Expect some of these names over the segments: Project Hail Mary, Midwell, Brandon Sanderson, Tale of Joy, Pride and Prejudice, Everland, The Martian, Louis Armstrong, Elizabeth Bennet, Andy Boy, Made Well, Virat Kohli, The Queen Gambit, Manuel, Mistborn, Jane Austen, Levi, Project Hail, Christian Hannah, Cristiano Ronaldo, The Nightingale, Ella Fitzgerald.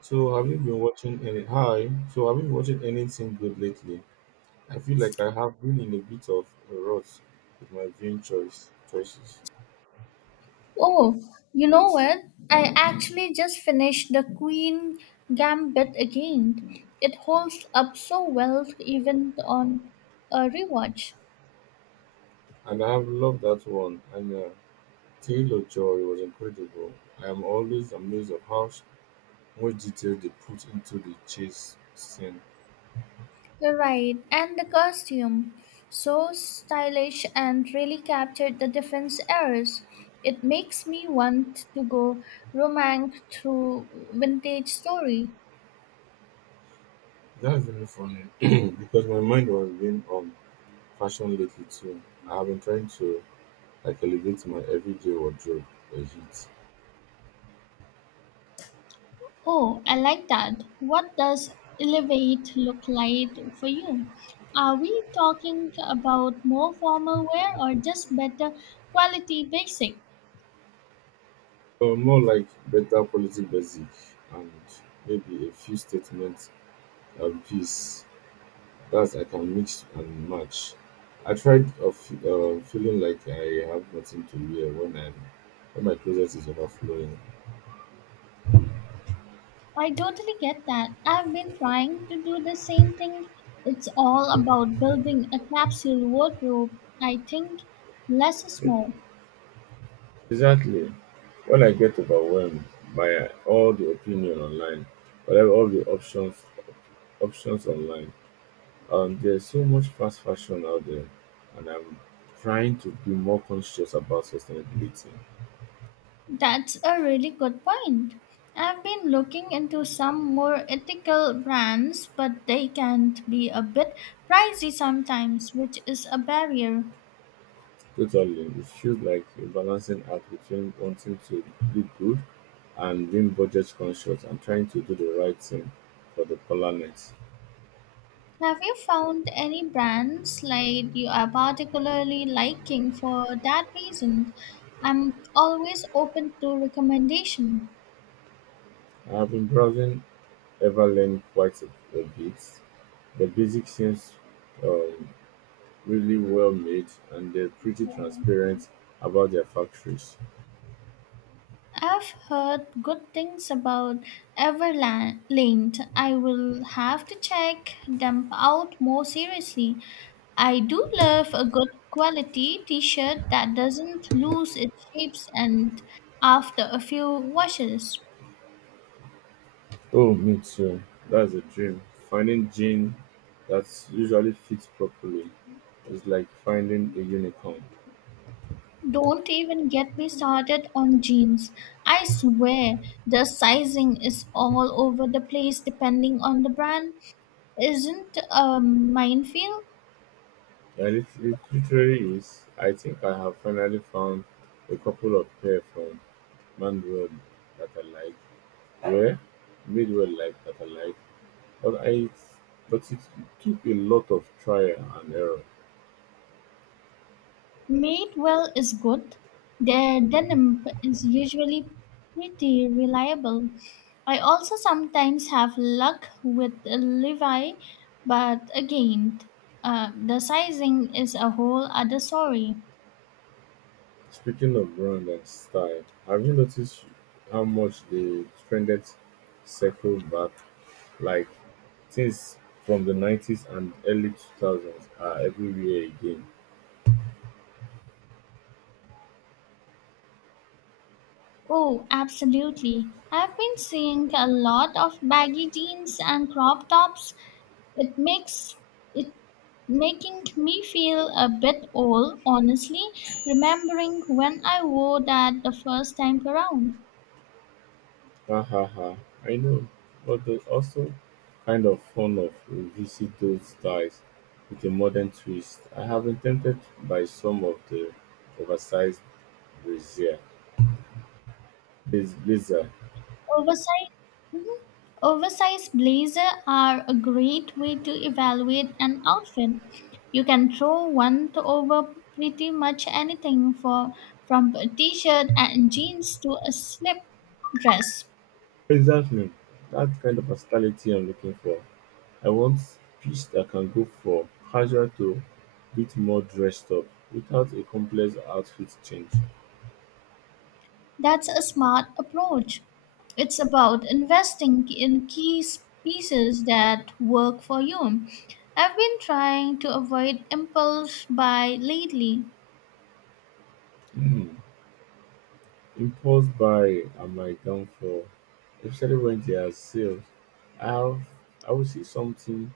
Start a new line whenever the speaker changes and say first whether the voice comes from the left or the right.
right: So have you been watching any hi? So have you been watching anything good lately? I feel like I have been in a bit of a rut with my viewing choices.
left: Oh, you know what? I actually just finished The Queen Gambit again. It holds up so well even on a rewatch.
right: And I have loved that one. And Tale of Joy was incredible. I am always amazed of much detail they put into the chase scene.
left: You're right, and the costume. So stylish and really captured the defense eras. It makes me want to go romance through vintage story.
right: That's really funny because my mind was being on fashion lately too. I have been trying to like elevate my everyday wardrobe a bit.
left: Oh, I like that. What does elevate look like for you? Are we talking about more formal wear or just better quality basic?
right: More like better quality basic and maybe a few statements and piece that I can mix and match. I tried of Feeling like I have nothing to wear when my closet is overflowing.
left: I totally get that. I've been trying to do the same thing. It's all about building a capsule wardrobe. I think less is more.
right: Exactly. When I get overwhelmed by all the opinion online, whatever all the options online, there's so much fast fashion out there, and I'm trying to be more conscious about sustainability.
left: That's a really good point. I've been looking into some more ethical brands, but they can be a bit pricey sometimes, which is a barrier.
right: Totally. It feels like a balancing act between wanting to look good and being budget conscious and trying to do the right thing for the planet.
left: Have you found any brands like you are particularly liking for that reason? I'm always open to recommendation.
right: I have been browsing Everland a bit. The basic seems um, really well made and they're pretty transparent about their factories.
left: I've heard good things about Everland. I will have to check them out more seriously. I do love a good quality t-shirt that doesn't lose its shapes and after a few washes.
right: Oh, me too. That's a dream. Finding jean that usually fits properly is like finding a unicorn.
left: Don't even get me started on jeans. I swear the sizing is all over the place depending on the brand. Isn't a minefield?
right: Yeah, literally is. I think I have finally found a couple of pair from Manuel that I like. Where? Midwell like that I like. But I but it took a lot of trial and error.
left: Made well is good. Their denim is usually pretty reliable. I also sometimes have luck with Levi, but again, the sizing is a whole other story.
right: Speaking of brand and style, have you noticed how much the trended circle back like things from the 90s and early 2000s are everywhere again?
left: Oh, absolutely. I've been seeing a lot of baggy jeans and crop tops. It makes it making me feel a bit old, honestly, remembering when I wore that the first time around.
right: Ha ha ha. I know, but there's also kind of fun of revisit those styles with a modern twist. I have been tempted by some of the oversized brazier, blazer.
left: Oversized, mhm, oversized blazer are a great way to evaluate an outfit. You can throw one to over pretty much anything for from a t-shirt and jeans to a slip dress.
right: Exactly. That kind of versatility I'm looking for. I want piece that can go from casual to bit more dressed up without a complex outfit change.
left: That's a smart approach. It's about investing in pieces that work for you. I've been trying to avoid impulse buy lately.
right: Hmm. Impulse buying are my downfall, especially when they are sales. I'll I will see something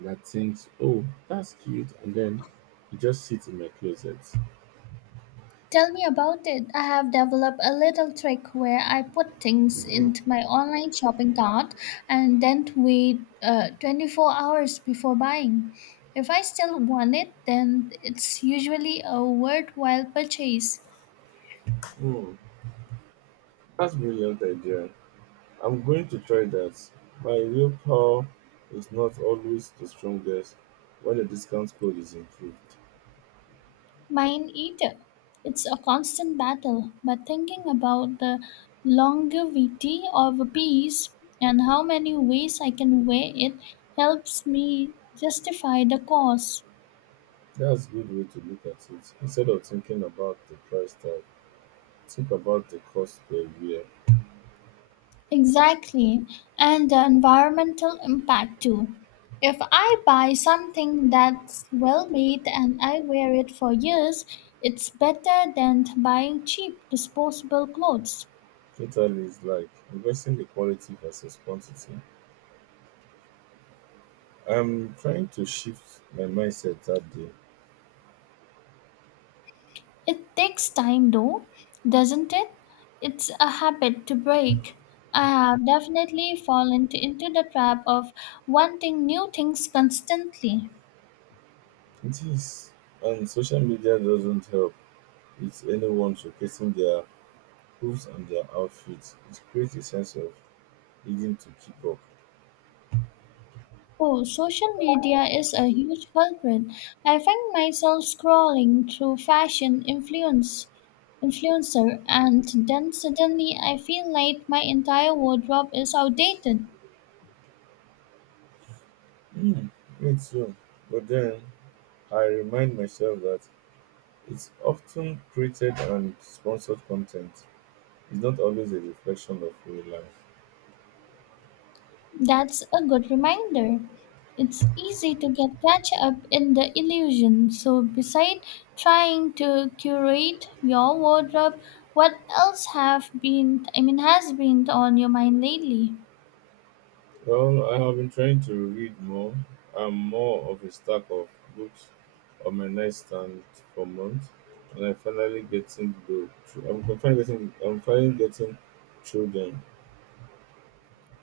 right: that thinks, oh, that's cute, and then it just sits in my closet.
left: Tell me about it. I have developed a little trick where I put things into my online shopping cart and then wait 24 hours before buying. If I still want it, then it's usually a worthwhile purchase.
right: Hmm, that's brilliant idea. I'm going to try that. My willpower is not always the strongest when the discount code is improved.
left: Mine either. It's a constant battle, but thinking about the longevity of a piece and how many ways I can wear it helps me justify the cost.
right: That's a good way to look at it. Instead of thinking about the price tag, think about the cost per year.
left: Exactly, and the environmental impact too. If I buy something that's well made and I wear it for years, it's better than buying cheap disposable clothes.
right: Totally, it's like investing the quality versus quantity. I'm trying to shift my mindset that day.
left: It takes time though, doesn't it? It's a habit to break. I have definitely into the trap of wanting new things constantly.
right: It is, and social media doesn't help. It's anyone showcasing their hooves and their outfits. It creates a sense of needing to keep up.
left: Oh, social media is a huge culprit. I find myself scrolling through fashion influencer and then suddenly I feel like my entire wardrobe is outdated.
right: Mm, me too. But then I remind myself that it's often created and sponsored content. It's not always a reflection of real life.
left: That's a good reminder. It's easy to get catch up in the illusion. So, beside trying to curate your wardrobe, what else have been I mean has been on your mind lately?
right: Well, I have been trying to read more. I'm more of a stack of books on my nightstand for months, and I finally getting I'm finally getting through them.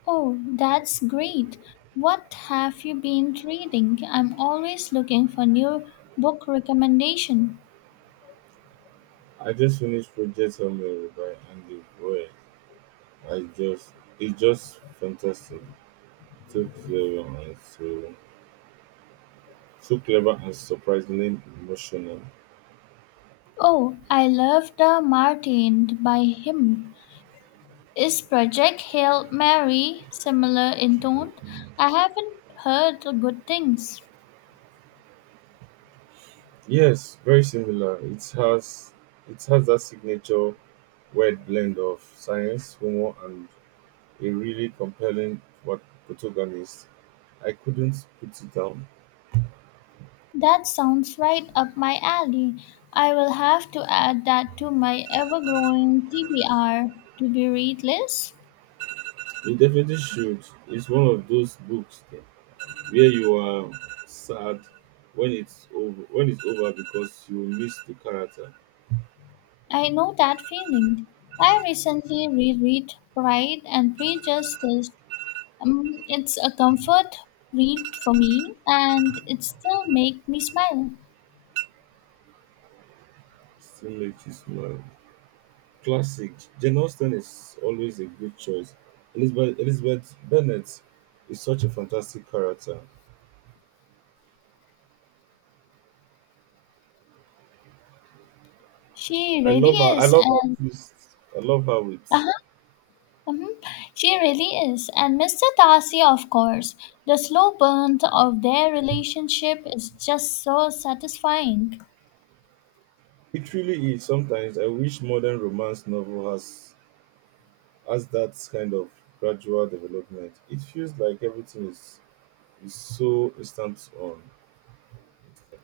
left: Oh, that's great. What have you been reading? I'm always looking for new book recommendation.
right: I just finished Project Hail by Andy Boy. I just. It's just fantastic. So clever and so so clever and surprisingly emotional.
left: Oh, I love The Martin by him. Is Project Hail Mary similar in tone? I haven't heard good things.
right: Yes, very similar. It has that signature weird blend of science, humor, and a really compelling protagonist. I couldn't put it down.
left: That sounds right up my alley. I will have to add that to my ever growing TBR, to be read list.
right: You definitely should. It's one of those books where you are sad when it's over because you miss the character.
left: I know that feeling. I recently reread Pride and Prejudice. It's a comfort read for me and it still makes me smile.
right: Still makes you smile. Classic. Jane Austen is always a good choice. Elizabeth Bennet is such a fantastic character.
left: She
right: I
left: really
right: love her. I
left: is,
right: love her
left: and
right: twist. I love how it.
left: uh mhm. She really is. And Mr. Darcy, of course, the slow burn of their relationship is just so satisfying.
right: It really is. Sometimes I wish modern romance novel has that kind of gradual development. It feels like everything is so instant on.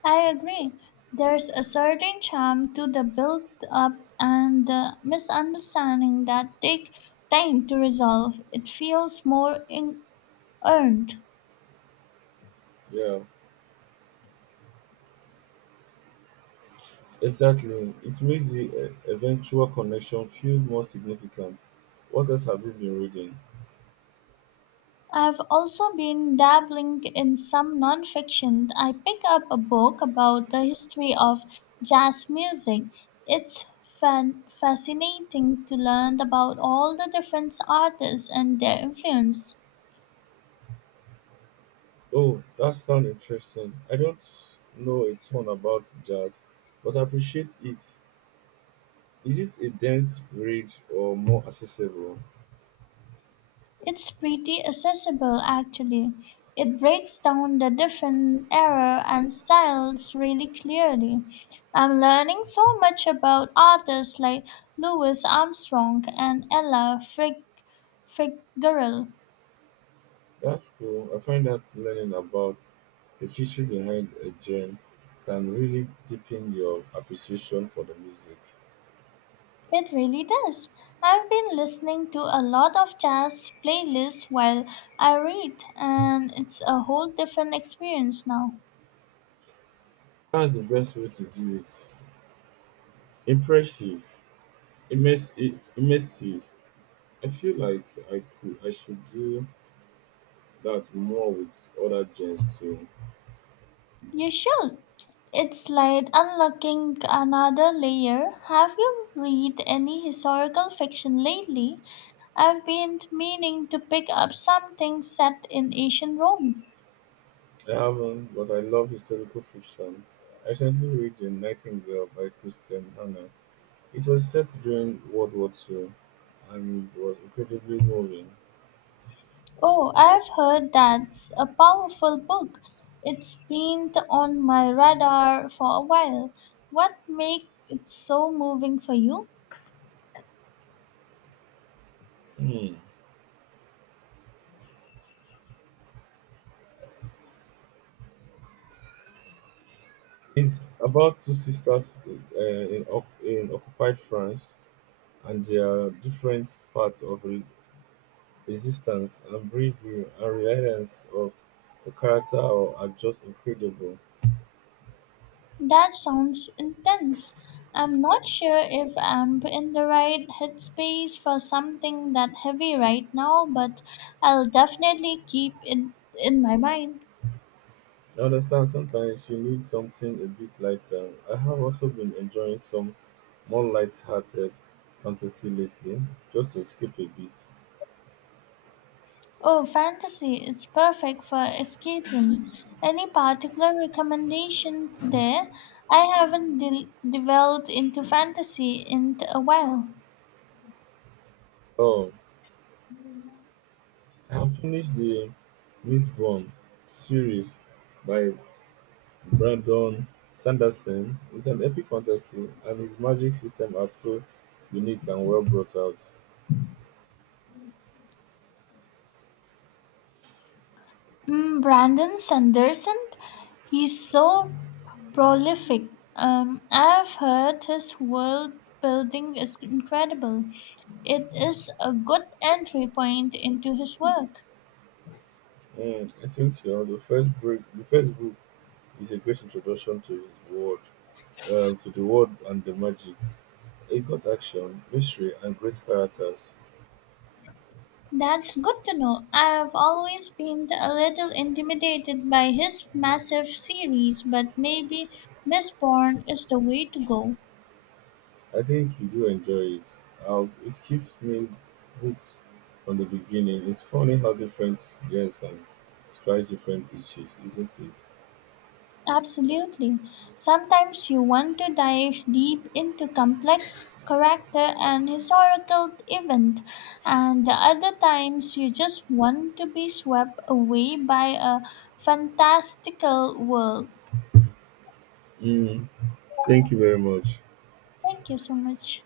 left: I agree. There's a certain charm to the build up and the misunderstanding that take time to resolve. It feels more earned.
right: Yeah, exactly. It makes the eventual connection feel more significant. What else have you been reading?
left: I've also been dabbling in some nonfiction. I picked up a book about the history of jazz music. It's fascinating to learn about all the different artists and their influence.
right: Oh, that sounds interesting. I don't know a ton about jazz, but I appreciate it. Is it a dense read or more accessible?
left: It's pretty accessible actually. It breaks down the different era and styles really clearly. I'm learning so much about artists like Louis Armstrong and Fitzgerald.
right: That's cool. I find that learning about the history behind a genre can really deepen your appreciation for the music.
left: It really does. I've been listening to a lot of jazz playlists while I read, and it's a whole different experience now.
right: That's the best way to do it. Impressive, immersive. I feel like I should do that more with other genres too.
left: You should. It's like unlocking another layer. Have you read any historical fiction lately? I've been meaning to pick up something set in ancient Rome.
right: I haven't, but I love historical fiction. I recently read *The Nightingale* by Christian Hannah. It was set during World War Two and was incredibly moving.
left: Oh, I've heard that's a powerful book. It's been on my radar for a while. What makes it so moving for you?
right: Hmm. It's about two sisters in occupied France and their different parts of resistance and bravery and reliance of the character are just incredible.
left: That sounds intense. I'm not sure if I'm in the right headspace for something that heavy right now, but I'll definitely keep it in my mind.
right: I understand sometimes you need something a bit lighter. I have also been enjoying some more light-hearted fantasy lately, just to skip a bit.
left: Oh, fantasy, it's perfect for escapism. Any particular recommendation there? I haven't delved into fantasy in a while.
right: Oh, and finished the Mistborn series by Brandon Sanderson. It's an epic fantasy, and his magic system are so unique and well brought out.
left: Mm, Brandon Sanderson, he's so prolific. I've heard his world building is incredible. It is a good entry point into his work.
right: Mm, I think you know, the first book is a great introduction to his world, to the world and the magic. It got action, mystery, and great characters.
left: That's good to know. I've always been a little intimidated by his massive series, but maybe Mistborn is the way to go.
right: I think you do enjoy it. It keeps me hooked from the beginning. It's funny how different years can scratch different itches, isn't it?
left: Absolutely. Sometimes you want to dive deep into complex character and historical event, and the other times you just want to be swept away by a fantastical world.
right: Mm, thank you very much.
left: Thank you so much.